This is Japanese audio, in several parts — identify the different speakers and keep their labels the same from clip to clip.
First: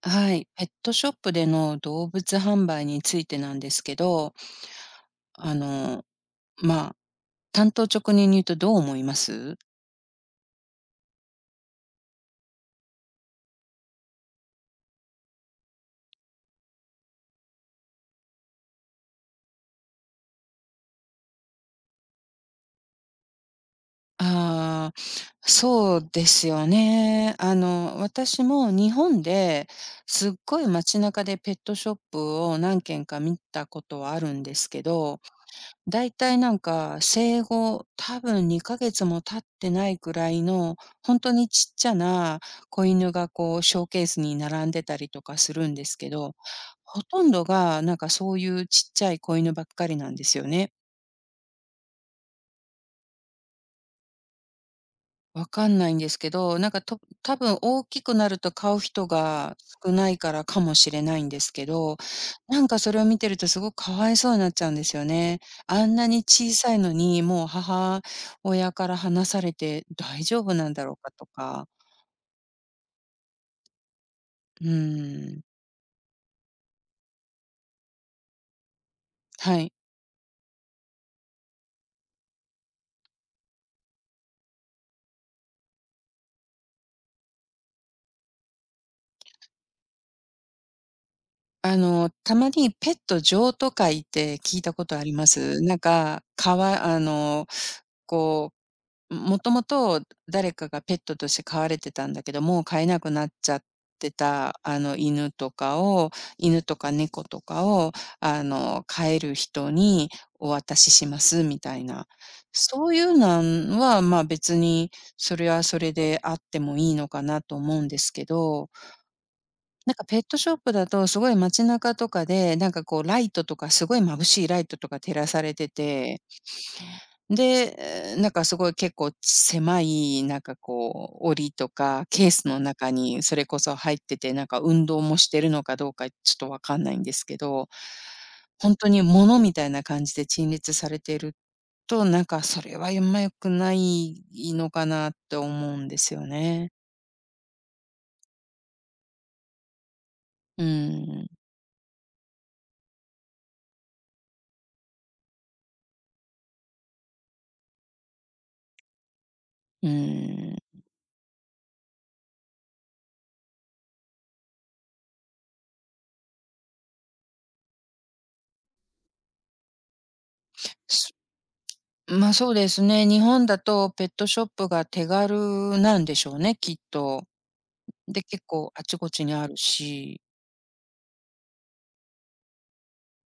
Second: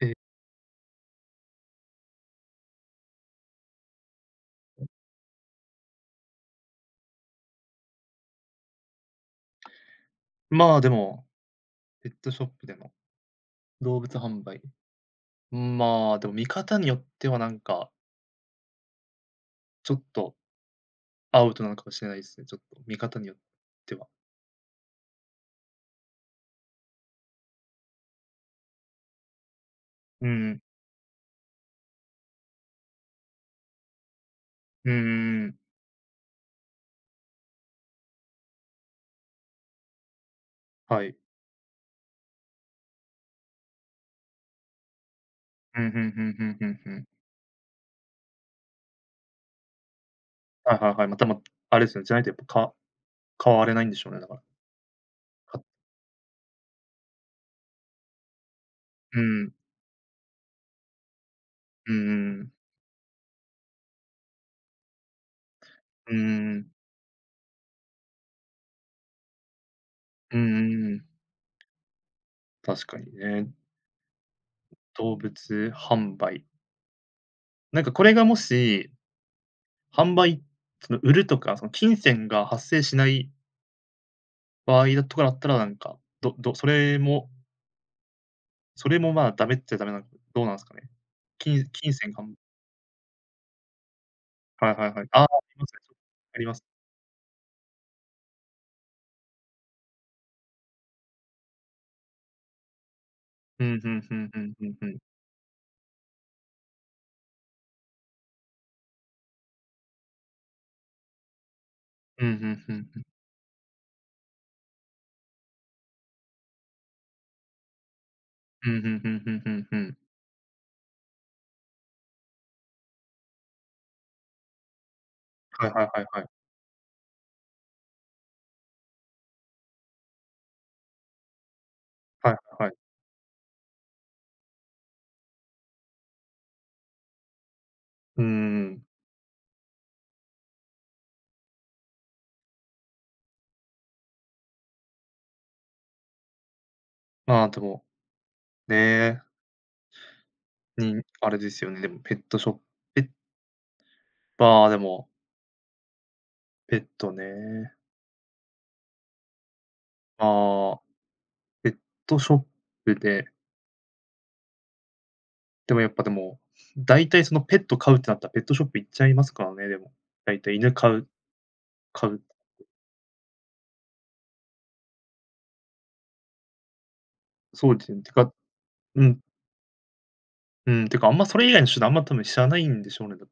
Speaker 1: ええ、
Speaker 2: はい、ペットショップでの動物販売についてなんですけど、あの、まあ、単刀直入に言うとどう思います？
Speaker 1: まあ、でも、ペットショップでの動物販売、まあ、でも見方によってはなんか、ちょっとアウトなのかもしれないですね、ちょっと見方によっては。
Speaker 2: ああー、そうですよね。あの、私も日本で
Speaker 1: う
Speaker 2: すっ
Speaker 1: ん、
Speaker 2: ごい街中でペットショップを何軒か見たことはあるんですけ
Speaker 1: うんう
Speaker 2: ど、
Speaker 1: んうん、
Speaker 2: だいたいなんか、生後多分2ヶ月も経ってないくらいの、
Speaker 1: は
Speaker 2: ほ
Speaker 1: い。
Speaker 2: んとにちっちゃな子犬がこうショーケースに並んでたりとかするん
Speaker 1: う
Speaker 2: で
Speaker 1: ん、うんうん
Speaker 2: す
Speaker 1: う
Speaker 2: けど、
Speaker 1: んうんう
Speaker 2: ほ
Speaker 1: ん。
Speaker 2: とんどがなんかそういうちっちゃい子犬ばっかりなんですよね。
Speaker 1: はいはいはい。ま、あれですよね、じゃないとやっぱ、買われないんでしょうね、だから。
Speaker 2: わかん
Speaker 1: か
Speaker 2: ないんですけど、なんか、と多分大きくなると買う人
Speaker 1: うん、
Speaker 2: が少ないからかもしれないんですけど、なんかそれを見てるとすごくかわいそうになっちゃうんですよね。あんな
Speaker 1: うんう
Speaker 2: に小
Speaker 1: んうん。
Speaker 2: さいのに、もう母親から離されて大
Speaker 1: うん
Speaker 2: 丈
Speaker 1: う
Speaker 2: 夫なんだ
Speaker 1: ん
Speaker 2: ろ
Speaker 1: う
Speaker 2: う
Speaker 1: ん。
Speaker 2: かとか。
Speaker 1: 確かにね。
Speaker 2: う
Speaker 1: 動物
Speaker 2: ーん、
Speaker 1: 販売。なんかこれがもし、
Speaker 2: はい。
Speaker 1: 販売その売るとか、その金銭が発生しない場合だとかだったら、なんか、それも、まあ、ダメっちゃダメなのどうなんすかね？金
Speaker 2: あ
Speaker 1: 金
Speaker 2: の、
Speaker 1: 銭かん
Speaker 2: たまにペット譲渡会って聞い
Speaker 1: は
Speaker 2: た
Speaker 1: いは
Speaker 2: こ
Speaker 1: い
Speaker 2: と
Speaker 1: は
Speaker 2: あ
Speaker 1: い。
Speaker 2: り
Speaker 1: ああ、
Speaker 2: ま
Speaker 1: あり
Speaker 2: す？
Speaker 1: ます
Speaker 2: なん
Speaker 1: ね、そ
Speaker 2: か、
Speaker 1: ありま
Speaker 2: か
Speaker 1: す。
Speaker 2: わあの、こうもともと誰かがペットとして飼われてたんだけど、もう飼えなくなっちゃっ
Speaker 1: うん、ふん
Speaker 2: て
Speaker 1: ふんふん
Speaker 2: た、
Speaker 1: ふん
Speaker 2: あ
Speaker 1: ふ
Speaker 2: の、
Speaker 1: ん。
Speaker 2: 犬とか猫とかを、あの、飼える人にお渡ししますみたいな。
Speaker 1: うん、ふんふん
Speaker 2: そう
Speaker 1: ふ
Speaker 2: い
Speaker 1: ん。
Speaker 2: うなんは、まあ、別にそれはそれであってもいいのかなと思うんですけど、
Speaker 1: うん、ふんふんふんふんふ
Speaker 2: なん
Speaker 1: ん。
Speaker 2: かペットショップだとすごい街中とかで、なんかこうライトとかすごい眩しいライトとか照らされ
Speaker 1: は
Speaker 2: て
Speaker 1: いはいはいは
Speaker 2: て、
Speaker 1: い。
Speaker 2: で、え、なんかすごい結構狭い、なんかこう、檻とかケ
Speaker 1: は
Speaker 2: ー
Speaker 1: いは
Speaker 2: スの
Speaker 1: いはい。
Speaker 2: 中にそれこそ入ってて、なんか運動もしてるのかどうかちょっとわかんないんですけど、
Speaker 1: うん
Speaker 2: 本
Speaker 1: ん、
Speaker 2: 当に物みたいな感じで陳列されてると、なんかそれはあんま良くないのかなって思うんですよね。
Speaker 1: まあ、でも、ね、
Speaker 2: う
Speaker 1: にあ
Speaker 2: ん、
Speaker 1: れですよね、でもペットショッペッまあ、でも、ペットね。
Speaker 2: うん。
Speaker 1: まあ、ペットショップででもやっぱでも、大体そのペット飼うってなったらペットショップ行っちゃいますからね、でも。大体犬飼う
Speaker 2: す、
Speaker 1: 飼う、
Speaker 2: そうですね、日本だとペットショップが手軽なんでしょうね、きっと。
Speaker 1: そうですよね。て
Speaker 2: で、
Speaker 1: か、
Speaker 2: 結構あち
Speaker 1: う
Speaker 2: こ
Speaker 1: ん、
Speaker 2: ちにあるし。
Speaker 1: うん、てかあんまそれ以外の手段あんま多分知らないんでしょうね、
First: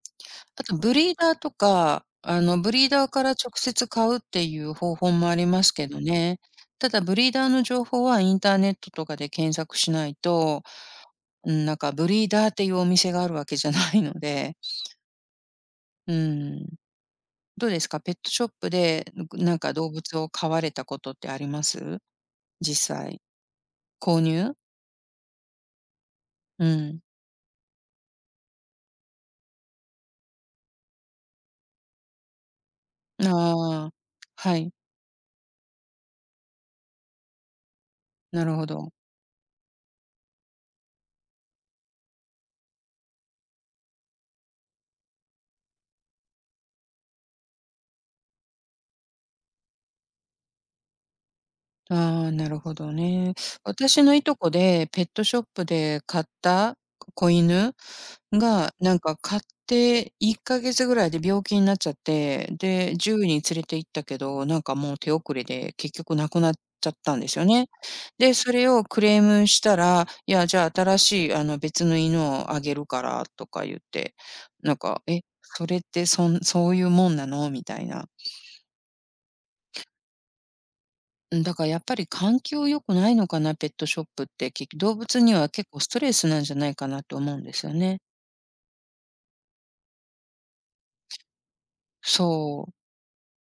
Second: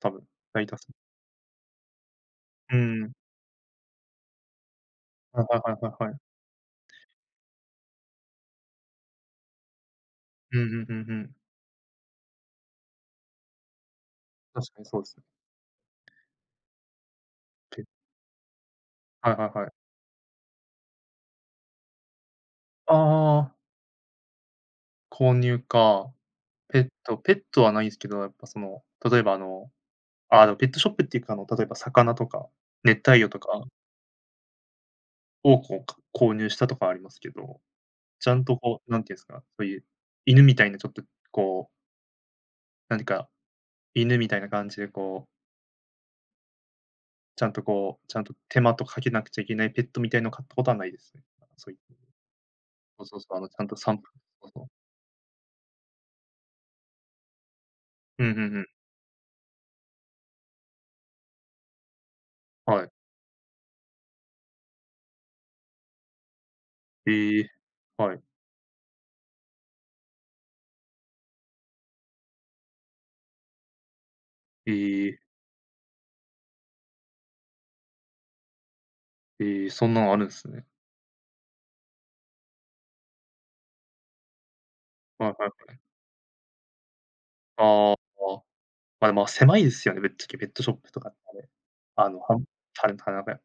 Speaker 1: 多分、
Speaker 2: あ
Speaker 1: 大
Speaker 2: と
Speaker 1: 多数。
Speaker 2: ブリーダーとか、あの、ブ
Speaker 1: う
Speaker 2: リーダー
Speaker 1: ん。
Speaker 2: から直接買うっていう方法もあ
Speaker 1: はい
Speaker 2: り
Speaker 1: はい
Speaker 2: ま
Speaker 1: は
Speaker 2: す
Speaker 1: い
Speaker 2: け
Speaker 1: は
Speaker 2: ど
Speaker 1: いはい。
Speaker 2: ね。ただブリーダーの情報はインターネットとかで検索しない
Speaker 1: うん
Speaker 2: と、
Speaker 1: うんうんうん。
Speaker 2: うん、なんかブリーダーっていうお店があるわけじゃないので、
Speaker 1: 確かにそうですね。
Speaker 2: うん。どうで
Speaker 1: ペ
Speaker 2: すか？ペットショップで、
Speaker 1: はいはい
Speaker 2: なん
Speaker 1: はい。
Speaker 2: か動物を飼われたことってあります？
Speaker 1: あ
Speaker 2: 実際。
Speaker 1: あ、
Speaker 2: 購入？
Speaker 1: 購入か。
Speaker 2: う
Speaker 1: ペッ
Speaker 2: ん。
Speaker 1: トペットはないんすけど、やっぱその、例えばあの、ああ、でもペットショップっていうか、あの、例えば魚とか、熱帯魚とか
Speaker 2: ああ、はい、
Speaker 1: をこう、購入したとかはありますけど、ちゃん
Speaker 2: なる
Speaker 1: と
Speaker 2: ほ
Speaker 1: こう、
Speaker 2: ど。
Speaker 1: なんていうんですか、そういう、犬みたいなちょっとこう、何か、犬みたいな感じでこう、ちゃんとこう、ちゃんと手間とかけなくちゃいけないペットみたいのを買ったことはないですね。そういう
Speaker 2: ああ、なるほど
Speaker 1: そうそうそ
Speaker 2: ね。
Speaker 1: う、あの、ちゃんと散歩
Speaker 2: 私のいと
Speaker 1: そ
Speaker 2: こ
Speaker 1: うそう。
Speaker 2: で、ペットショップで買った子犬
Speaker 1: うんうんうん。
Speaker 2: が、なんか買って1ヶ月ぐらいで病気になっちゃって、
Speaker 1: はい。
Speaker 2: で、獣医に連れて行ったけど、なんかもう手遅れで結局亡くなっちゃったんです
Speaker 1: え
Speaker 2: よ
Speaker 1: え、
Speaker 2: ね。
Speaker 1: はい。
Speaker 2: で、それをクレームしたら、いや、じゃあ新しいあの別の犬をあげるからとか言って、
Speaker 1: え
Speaker 2: なんか、
Speaker 1: え、
Speaker 2: え、それってそういうもんなのみたいな。
Speaker 1: ええ、そんなのあるんですね。
Speaker 2: うん、だからやっぱり環境良くないのかな、ペットショップって、結局動物
Speaker 1: はい
Speaker 2: に
Speaker 1: は
Speaker 2: は
Speaker 1: い
Speaker 2: 結
Speaker 1: はい。
Speaker 2: 構ストレスなんじゃないかなと思うんですよ
Speaker 1: ああ、
Speaker 2: ね。
Speaker 1: まあ、でも狭いですよね、ぶっちゃけペットショップとかってね。あの、
Speaker 2: そう、
Speaker 1: 棚が、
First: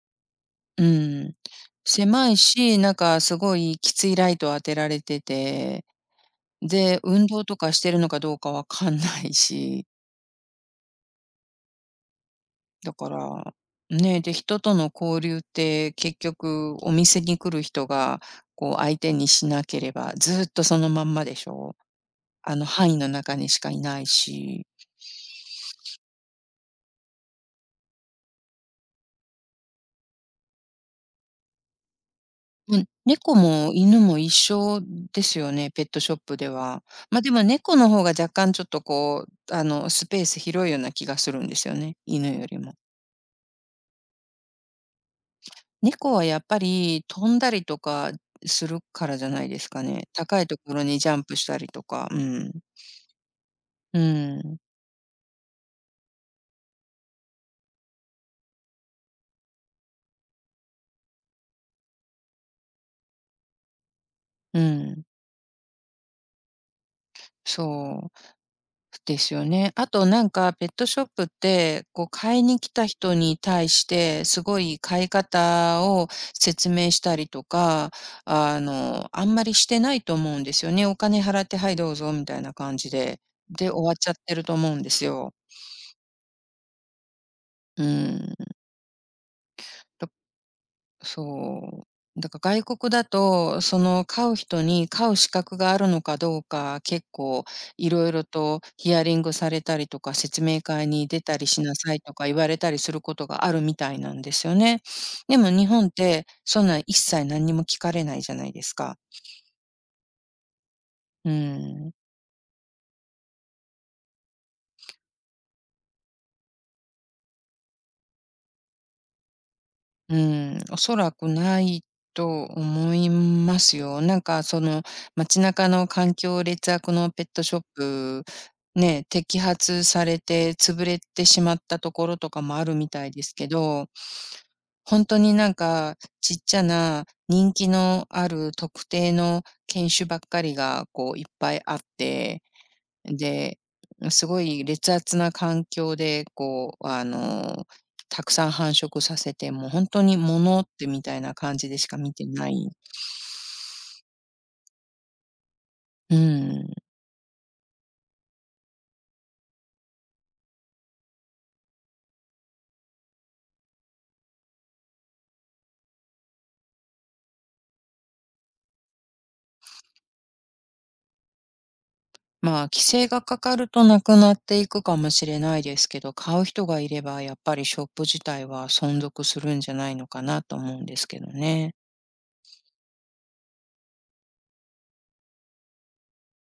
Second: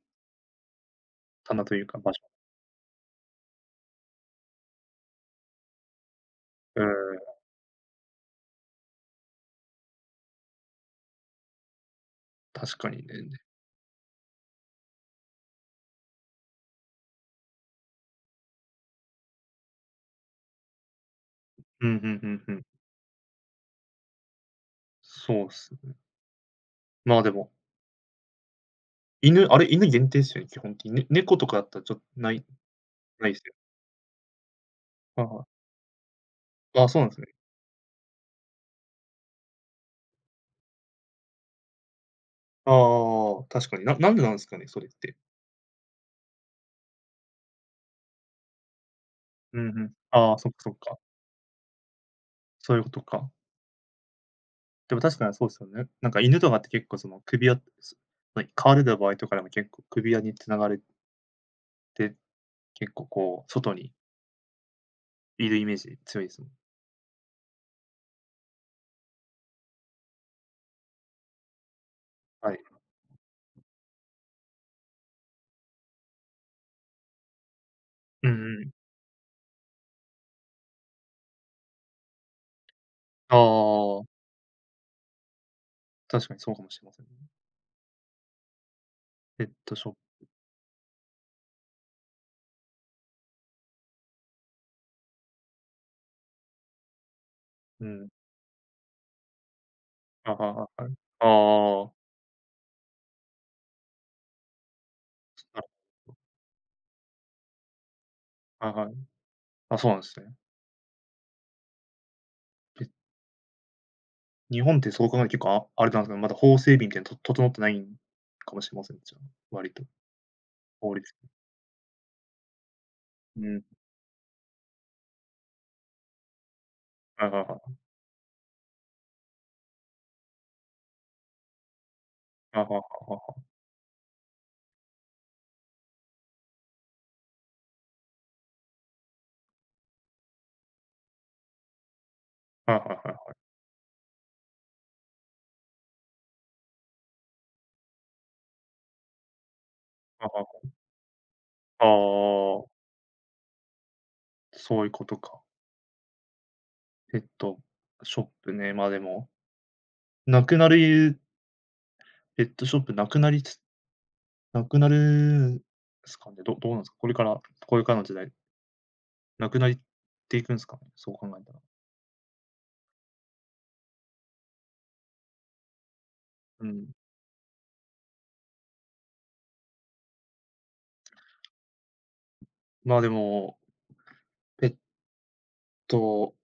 Speaker 2: うん。
Speaker 1: 棚というか場所。
Speaker 2: 狭いし、なんかすごいきついライト当てられてて、
Speaker 1: うん、
Speaker 2: で、運動とかしてるのかどうかわかんないし、
Speaker 1: 確か
Speaker 2: だ
Speaker 1: にね。
Speaker 2: から、ね、で、人との交流って結局お店に来る人がこう相手にしなければ、ずっとそのまんまでしょ。
Speaker 1: うん、うんうんう
Speaker 2: あ
Speaker 1: ん。
Speaker 2: の範囲の中にしかいないし。
Speaker 1: そうっすね。まあ、でも犬、あれ、犬限定っすよね、基本的に。ね、猫とかだったらちょっない、
Speaker 2: うん、
Speaker 1: ない
Speaker 2: 猫
Speaker 1: ですよ。
Speaker 2: も犬も一緒
Speaker 1: あ
Speaker 2: です
Speaker 1: あ、
Speaker 2: よね、ペットショップでは。
Speaker 1: ああ、そうなんです
Speaker 2: ま、
Speaker 1: ね。
Speaker 2: でも猫の方が若干ちょっとこう、あの、スペース広いような気がするんですよね、犬よりも。
Speaker 1: ああ、確かに。なんでなんですかね、それって。
Speaker 2: 猫はやっぱり飛んだりとかするからじゃないで
Speaker 1: うん
Speaker 2: す
Speaker 1: う
Speaker 2: か
Speaker 1: ん。
Speaker 2: ね。
Speaker 1: ああ、
Speaker 2: 高い
Speaker 1: そっ
Speaker 2: と
Speaker 1: かそ
Speaker 2: こ
Speaker 1: っ
Speaker 2: ろ
Speaker 1: か。
Speaker 2: にジャンプしたりとか、うん。
Speaker 1: そういうことか。
Speaker 2: うん。
Speaker 1: でも確かにそうですよね。なんか犬とかって結構その首輪すま飼われた場合とかでも結構首輪に繋がれて、結構こう外に
Speaker 2: うん。
Speaker 1: いるイメージ強いですもん。
Speaker 2: そう。ですよね。あとなんかペットショップって、こう買い
Speaker 1: は
Speaker 2: に
Speaker 1: い。
Speaker 2: 来た人に対して、すごい買い方を説明したりとか、
Speaker 1: うん
Speaker 2: あ
Speaker 1: うん。
Speaker 2: の、あんまりしてないと思うんですよね。お金払って、はいどうぞみたいな感じで、
Speaker 1: あ
Speaker 2: で、終わっちゃっ
Speaker 1: あ、
Speaker 2: てると思うんですよ。
Speaker 1: 確かにそうかもしれませんね。
Speaker 2: うん。
Speaker 1: ペットショップ、
Speaker 2: そう。だから外国だと、その飼う人に飼う資格があるのかどうか、結構
Speaker 1: う
Speaker 2: いろ
Speaker 1: ん。
Speaker 2: いろとヒアリングされたりとか、
Speaker 1: ああ
Speaker 2: 説明
Speaker 1: あ
Speaker 2: 会に出
Speaker 1: あ、
Speaker 2: たりしな
Speaker 1: はい。
Speaker 2: さいとか言われたりすることがあるみたいなんですよね。でも
Speaker 1: ああ、なる
Speaker 2: 日本っ
Speaker 1: ほど、はい。
Speaker 2: て、そんなん一切何にも聞かれないじゃないです
Speaker 1: はい。
Speaker 2: か。
Speaker 1: あ、そうなんですね。
Speaker 2: うん。
Speaker 1: ペ日本ってそう考えると結構あれなんですかね、まだ法整備みたいなと整ってないんかもしれませんね、じゃあ、割と、
Speaker 2: うん、お
Speaker 1: 法
Speaker 2: そら
Speaker 1: 律。
Speaker 2: くないと思い
Speaker 1: う
Speaker 2: ま
Speaker 1: ん。
Speaker 2: すよ。なんかその街中の環境劣悪のペ
Speaker 1: は
Speaker 2: ッ
Speaker 1: いは
Speaker 2: ト
Speaker 1: いは
Speaker 2: ショッ
Speaker 1: い。
Speaker 2: プ、ね、摘発されて潰れてしまったところとかも
Speaker 1: あは
Speaker 2: ある
Speaker 1: は
Speaker 2: みたい
Speaker 1: は
Speaker 2: です
Speaker 1: は。
Speaker 2: けど、本当になんかちっちゃな人気のある特定の犬種ばっかりがこういっぱいあって、
Speaker 1: はいはいはいはい。
Speaker 2: で、すごい劣悪な環境で、こう、あの、たくさん繁殖させて、もう本当に
Speaker 1: あはは。
Speaker 2: 物ってみたいな感じでし
Speaker 1: あ
Speaker 2: か見てない。
Speaker 1: あ、そういうことか。
Speaker 2: うん。
Speaker 1: ペットショップね、ま、でも、なくなるペットショップなくなるんすかね。どうなんすか？これからの時代、なくなりっていくんすかね、そう考えたら。
Speaker 2: まあ、規制がかかるとなくなっていくかもしれないですけど、買う
Speaker 1: う
Speaker 2: 人が
Speaker 1: ん。
Speaker 2: いれば、やっぱりショップ自体は存続するんじゃないのかなと思うんですけどね。
Speaker 1: まあ、でも、ペット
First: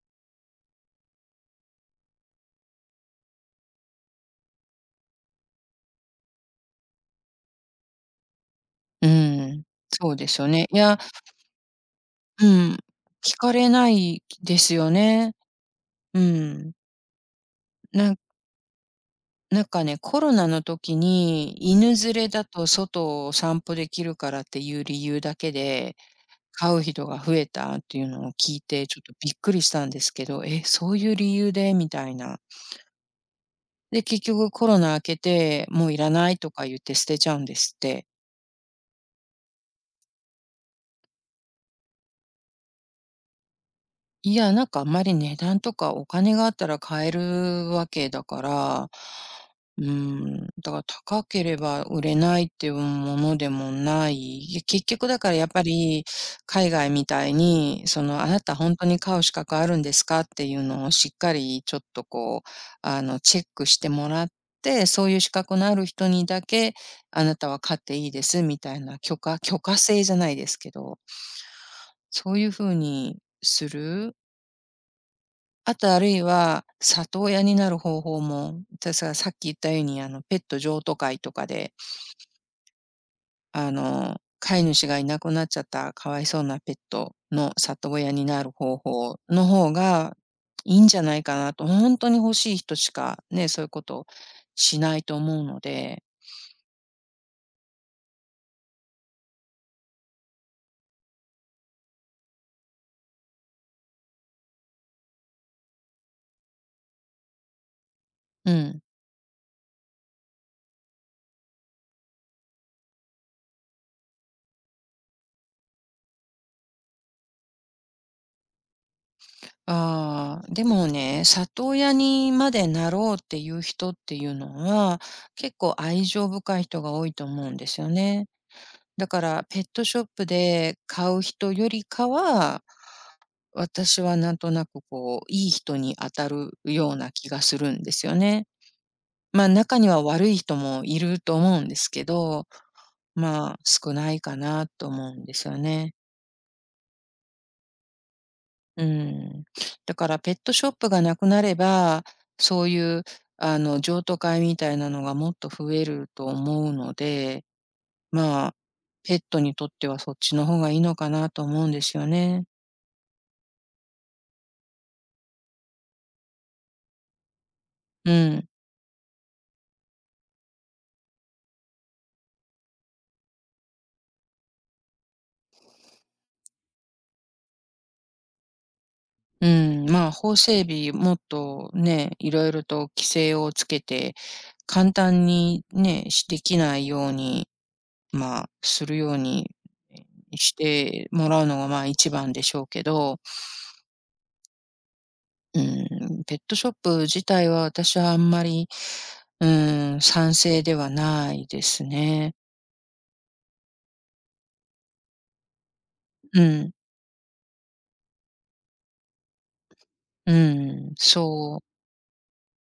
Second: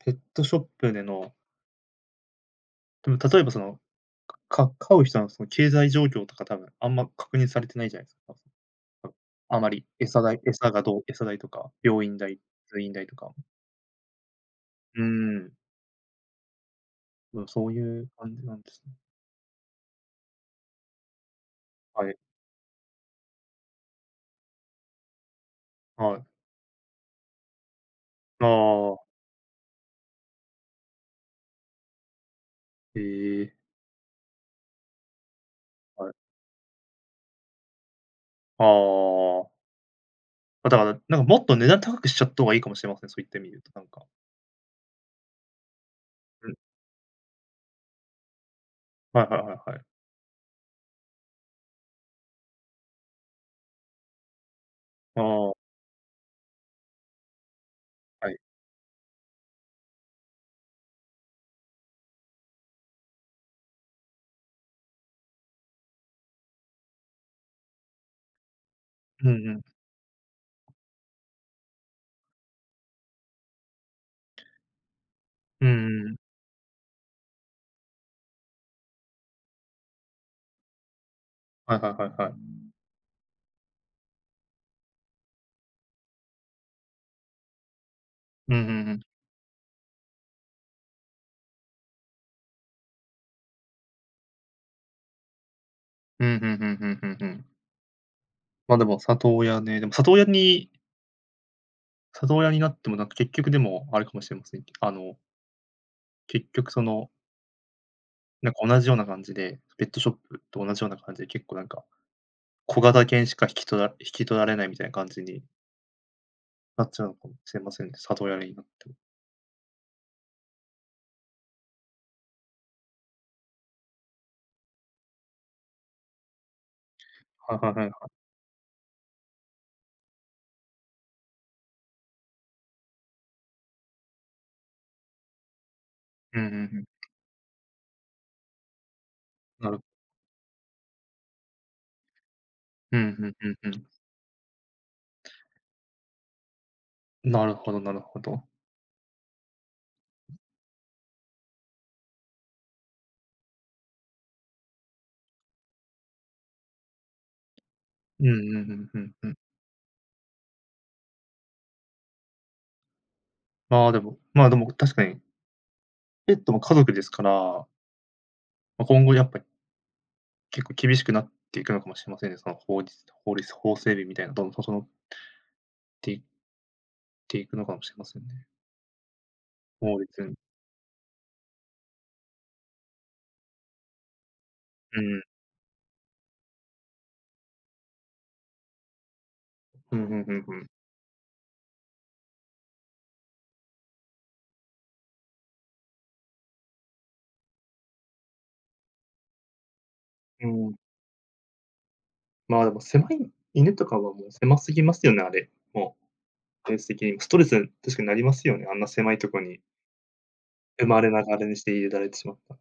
Speaker 1: ペットショップでの、でも例えばその飼う人のその経済状況とか多分あんま確認されてないじゃないですか。多
Speaker 2: う
Speaker 1: 分あ
Speaker 2: ん。
Speaker 1: まり
Speaker 2: そう
Speaker 1: 餌
Speaker 2: で
Speaker 1: 代
Speaker 2: すよね。
Speaker 1: 餌
Speaker 2: い
Speaker 1: が
Speaker 2: や、
Speaker 1: どう餌代とか、病院代、
Speaker 2: うん、
Speaker 1: 通院代とか。
Speaker 2: 聞かれないですよ
Speaker 1: うー
Speaker 2: ね。
Speaker 1: ん、
Speaker 2: うん。
Speaker 1: まあ、そういう
Speaker 2: なん
Speaker 1: 感じなんですね。
Speaker 2: なんかね、コロナの時に、犬
Speaker 1: は
Speaker 2: 連
Speaker 1: い、
Speaker 2: れだと外を散歩できるからっていう理由だけで、
Speaker 1: はい。
Speaker 2: 飼う人が増えたっていうのを
Speaker 1: あ
Speaker 2: 聞いて、ちょっ
Speaker 1: あ、
Speaker 2: とびっくりしたんですけど、え、そういう理由でみたいな。
Speaker 1: へえ、
Speaker 2: で、結局コロナ明けて、もうい
Speaker 1: は
Speaker 2: ら
Speaker 1: い。
Speaker 2: ないとか言って捨てちゃうんですって。
Speaker 1: ああ、まあ、だから、なんかもっと値段高くしちゃった方がいいかもしれません、そういった意味で、となんか。
Speaker 2: いや、なんかあんまり値段とかお金が
Speaker 1: う
Speaker 2: あ
Speaker 1: ん。
Speaker 2: ったら買えるわけだから、
Speaker 1: はいはいはいはい。
Speaker 2: うーん、だから高ければ売れないっていうものでもない。いや結局だ
Speaker 1: あ
Speaker 2: からやっぱ
Speaker 1: あ、
Speaker 2: り海外みたいに、その、あ
Speaker 1: はい。
Speaker 2: なた本当に買う資格あるんですかっていうのをしっかりちょっとこう、あの、チェックしてもらって、そういう資格のある人にだけ、あなたは買っていいですみたいな
Speaker 1: うんう
Speaker 2: 許
Speaker 1: ん。
Speaker 2: 可制じゃないですけど、そういう風にする。
Speaker 1: うん
Speaker 2: あとある
Speaker 1: うん。
Speaker 2: いは、里親になる方法も、さっき言ったように、あの、ペット譲渡会とかで、
Speaker 1: はいはいはいはい。
Speaker 2: あの、飼い主がいなくなっちゃったかわいそうなペットの里親になる
Speaker 1: うん、う
Speaker 2: 方
Speaker 1: んうん。
Speaker 2: 法の方がいいんじゃないかなと、ほんとに欲しい人しかね、そういうことしないと思うので、
Speaker 1: うん、うんうんふんうんうん。ま、でも里親ね、でも里親になっても、なんか結局でもあれかもしれませんけ、結局その、な
Speaker 2: う
Speaker 1: んか同
Speaker 2: ん。
Speaker 1: じような感じで、ペットショップと同じような感じで、結構なんか、小型犬しか引き取られないみたいな感じになっちゃうのかもしれませんね、里親になっても。
Speaker 2: ああ、でもね、里親にまでなろうっていう人っていうのは、結構愛情深い人が多いと思う
Speaker 1: は
Speaker 2: ん
Speaker 1: い
Speaker 2: で
Speaker 1: は
Speaker 2: すよ
Speaker 1: いはい。
Speaker 2: ね。だからペットショップで買う人よりかは、私はなんとなくこう、いい人に当た
Speaker 1: うんう
Speaker 2: る
Speaker 1: んうん。
Speaker 2: ような気がするんですよね。まあ、
Speaker 1: なる
Speaker 2: 中には悪い人もいると思うんですけど、
Speaker 1: うんうんう
Speaker 2: ま
Speaker 1: ん
Speaker 2: あ、
Speaker 1: うん。
Speaker 2: 少ないかなと思うんですよね。
Speaker 1: なるほどなるほど。
Speaker 2: うん。だからペットショップがなくなれば、そういうあの、譲渡会みたいなのがもっと増えると思うので、
Speaker 1: うんう
Speaker 2: まあ、
Speaker 1: んうんうん
Speaker 2: ペッ
Speaker 1: うん。
Speaker 2: トにとってはそっちの方がいいのかなと思うんですよね。
Speaker 1: まあ、でも確かに、ペットも家族ですから、
Speaker 2: うん。
Speaker 1: ま、今後やっぱり結構厳しくなっていくのかもしれませんね、その法整備みたいな、どんどん整っていていくのかもしれませんね。
Speaker 2: う
Speaker 1: 法
Speaker 2: ん、
Speaker 1: 律
Speaker 2: まあ、法
Speaker 1: に。
Speaker 2: 整備もっとね、いろいろと規制をつけて、簡
Speaker 1: うん。
Speaker 2: 単にね、しできないように、まあ、するように
Speaker 1: うんうんうん
Speaker 2: し
Speaker 1: うん。
Speaker 2: てもらうのが、まあ、一番でしょうけど、うん、ペットショップ自体は私はあんまり、うん、賛
Speaker 1: う
Speaker 2: 成で
Speaker 1: ん。
Speaker 2: はないですね。
Speaker 1: まあ、でも狭い犬とかはもう狭すぎますよね、あれ。も
Speaker 2: う
Speaker 1: う、
Speaker 2: ん、
Speaker 1: ベース的に。ストレス、確かになりますよね。あんな狭いとこに
Speaker 2: う
Speaker 1: 生
Speaker 2: ん、
Speaker 1: まれながらに
Speaker 2: そ
Speaker 1: し
Speaker 2: う。
Speaker 1: て入れられてしまった。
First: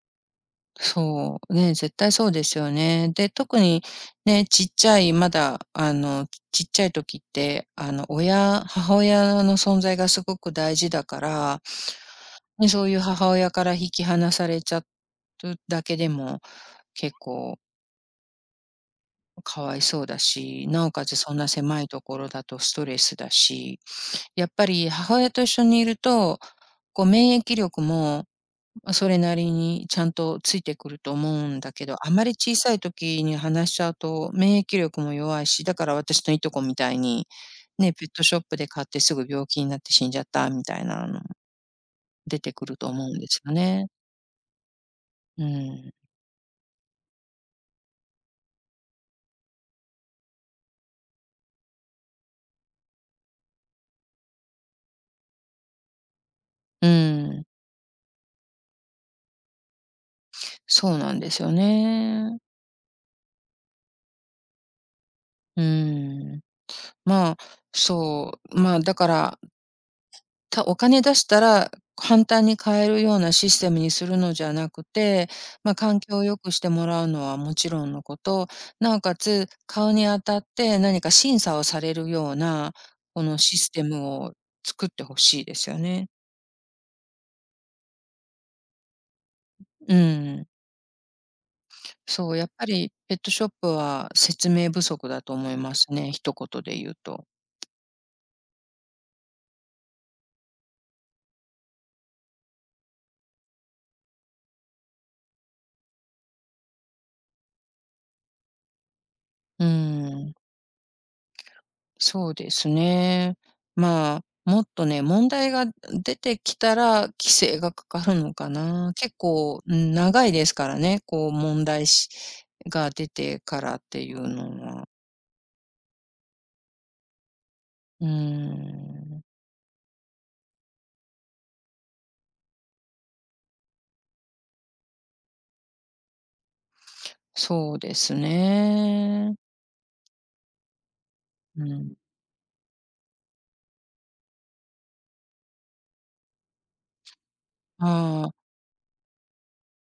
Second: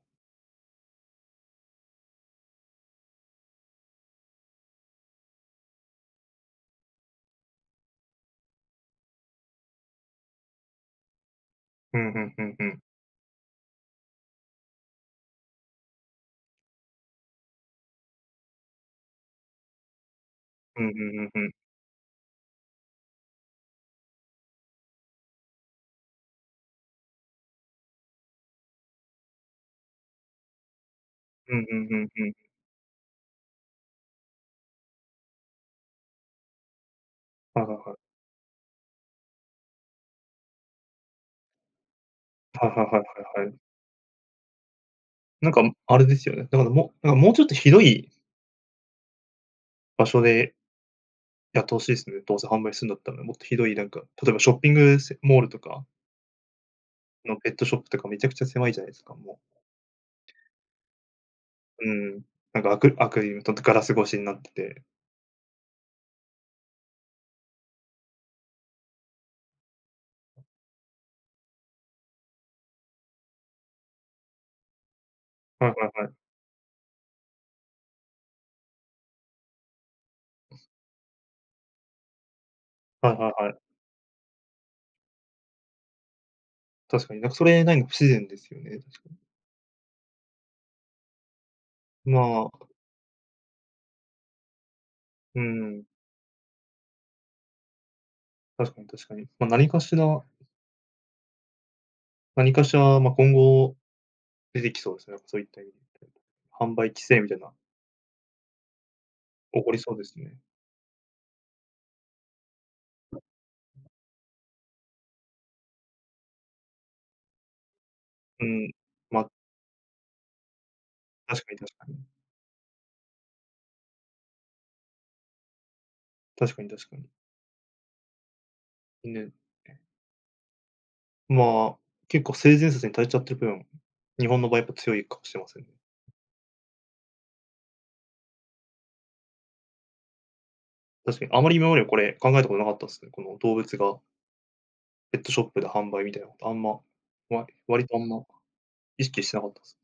Speaker 2: そう、ね、絶対そうですよね。で、特にね、ちっちゃい、まだ、ちっちゃい時って、親母親の存在がすごく大事だから、
Speaker 1: うんうんうんう
Speaker 2: ね、
Speaker 1: ん。
Speaker 2: そういう母親から引き離されちゃただけでも、結構かわいそうだし、
Speaker 1: う
Speaker 2: な
Speaker 1: んう
Speaker 2: おかつ
Speaker 1: んうん
Speaker 2: そん
Speaker 1: う
Speaker 2: な
Speaker 1: ん。
Speaker 2: 狭いところだとストレスだし、やっぱり母親と一緒にいると、こう免疫力もま、それなりにちゃんとついてくると思う
Speaker 1: う
Speaker 2: ん
Speaker 1: ん
Speaker 2: だ
Speaker 1: う
Speaker 2: け
Speaker 1: んう
Speaker 2: ど、
Speaker 1: ん
Speaker 2: あま
Speaker 1: う
Speaker 2: り
Speaker 1: ん。
Speaker 2: 小さい時に話しちゃうと免疫力も弱いし、だから私のいとこみたいに、
Speaker 1: はいはい
Speaker 2: ね、
Speaker 1: はい。
Speaker 2: ペットショップで買ってすぐ病気になって死んじゃったみたいなの出てく
Speaker 1: はいはい
Speaker 2: る
Speaker 1: は
Speaker 2: と
Speaker 1: いは
Speaker 2: 思うんです
Speaker 1: いは
Speaker 2: よ
Speaker 1: い。
Speaker 2: ね。う
Speaker 1: なんか、
Speaker 2: ん。
Speaker 1: あれですよね。だからもうなんかもうちょっとひどい場所でやってほしいですね。どうせ販売するんだったら、もっとひどいなんか、例えばショッピングセモールとか
Speaker 2: う
Speaker 1: の
Speaker 2: ん。
Speaker 1: ペットショップとかめちゃくちゃ狭いじゃないですか、もう。
Speaker 2: そうなんですよ
Speaker 1: うん、
Speaker 2: ね。
Speaker 1: なんかアクアクリルとガラス越しになってて。
Speaker 2: うん。まあ、そう、まあ、だからたお金出したら、簡単に買えるようなシステムにするのじゃなくて、
Speaker 1: はい
Speaker 2: まあ、
Speaker 1: は
Speaker 2: 環
Speaker 1: いはい。
Speaker 2: 境を良くしてもらうのはもちろんのこと、なおかつ、買うにあたって何か審査をされるような、
Speaker 1: はい
Speaker 2: こ
Speaker 1: はい
Speaker 2: の
Speaker 1: は
Speaker 2: シ
Speaker 1: い。
Speaker 2: ステムを作ってほしいですよね。
Speaker 1: 確かに、なんかそれないの不自然ですよね、確かに。
Speaker 2: うん。そう、や
Speaker 1: ま
Speaker 2: っ
Speaker 1: あ、
Speaker 2: ぱりペットショップは説明不足だと
Speaker 1: う
Speaker 2: 思いま
Speaker 1: ん、
Speaker 2: すね、一言で言うと。
Speaker 1: 確かに確かに。ま、何かしら、ま、今後出てきそうですね、そういった意味で販売規制みたいな、起
Speaker 2: う
Speaker 1: こりそうですね。
Speaker 2: ん。そうですね。まあ、もっとね、問題が出てきたら規制がかかるの
Speaker 1: う
Speaker 2: か
Speaker 1: ん。
Speaker 2: な。結
Speaker 1: ま、
Speaker 2: 構、うん、長いですからね、こう
Speaker 1: 確かに
Speaker 2: 問
Speaker 1: 確か
Speaker 2: 題
Speaker 1: に。
Speaker 2: しが出てからっていうのは。
Speaker 1: 確かに確かに。
Speaker 2: うん、
Speaker 1: ね。まあ、結構性善説に頼っちゃってる分、日本の場合やっぱ強いかもしれませんね。
Speaker 2: そうですね。
Speaker 1: 確かにあまり
Speaker 2: う
Speaker 1: 今までこ
Speaker 2: ん、
Speaker 1: れ考えたことなかったですね、この動物がペットショップで販売みたいなことあんま、割とあんま
Speaker 2: はい。
Speaker 1: 意識してなかったです。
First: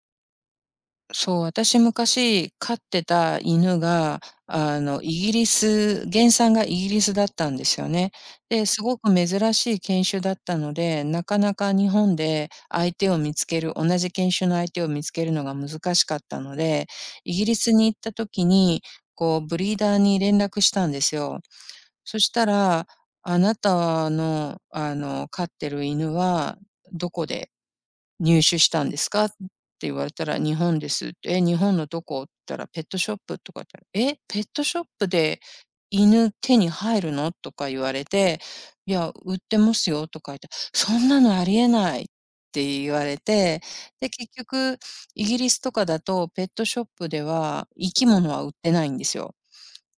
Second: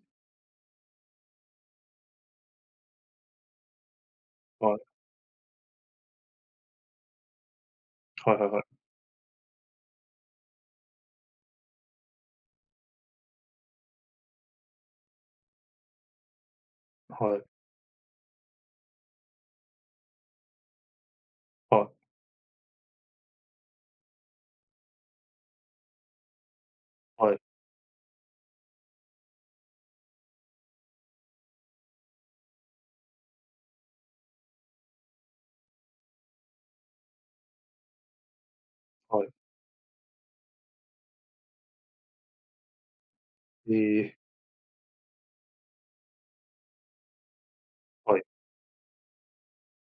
Speaker 2: そう、私昔飼ってた犬が、
Speaker 1: はい。
Speaker 2: イギリス原産がイギリスだったんですよね。
Speaker 1: はいはいは
Speaker 2: で、す
Speaker 1: い。
Speaker 2: ごく珍しい犬種だったので、なかなか日本で相手を見つける同じ犬種の相手を見つけるのが難しかったので、イ
Speaker 1: はい。
Speaker 2: ギリスに行った時に、こうブリーダーに連絡したんですよ。
Speaker 1: はい。
Speaker 2: そしたら、あなたの、飼ってる犬はどこ
Speaker 1: はい。
Speaker 2: で「入手したんですか？」って言われたら、「日本です」って、「え、日本のどこ？」って言ったら、「ペットショップ」とか言ったら、「え、ペットショップで犬手に入るの？」とか言われて、「いや、
Speaker 1: はい。
Speaker 2: 売ってますよ」とか言って、「そんなのありえない」って言われて、
Speaker 1: え
Speaker 2: で、
Speaker 1: え、
Speaker 2: 結局イギリスとかだとペットショップでは生き
Speaker 1: はい。
Speaker 2: 物は売ってないんですよ。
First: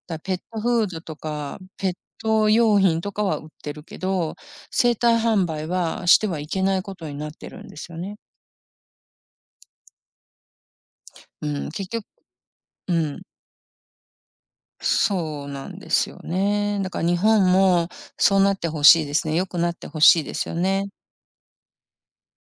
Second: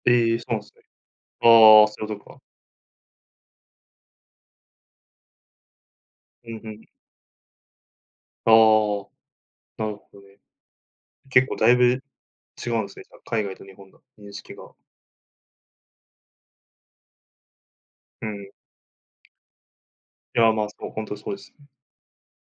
Speaker 2: だ、ペ
Speaker 1: ええ、
Speaker 2: ッ
Speaker 1: そうなん
Speaker 2: ト
Speaker 1: ですね。
Speaker 2: フードとか、
Speaker 1: ああ、
Speaker 2: ペッ
Speaker 1: そういうことか。
Speaker 2: ト用品とかは売ってるけど、生体販売はしてはい
Speaker 1: うん
Speaker 2: け
Speaker 1: う
Speaker 2: な
Speaker 1: ん。
Speaker 2: いことになってるんですよね。
Speaker 1: ああ、なるほどね。結
Speaker 2: う
Speaker 1: 構だ
Speaker 2: ん、
Speaker 1: いぶ
Speaker 2: 結
Speaker 1: 違
Speaker 2: 局
Speaker 1: うんで
Speaker 2: う
Speaker 1: すね、じゃあ、
Speaker 2: ん、
Speaker 1: 海外と日本の認識が。
Speaker 2: そうなんですよね。だから日本も
Speaker 1: う
Speaker 2: そう
Speaker 1: ん。
Speaker 2: なってほしいですね。良くなってほしいで
Speaker 1: い
Speaker 2: す
Speaker 1: や、
Speaker 2: よ
Speaker 1: まあ、そ
Speaker 2: ね。
Speaker 1: う、ほんとそうです。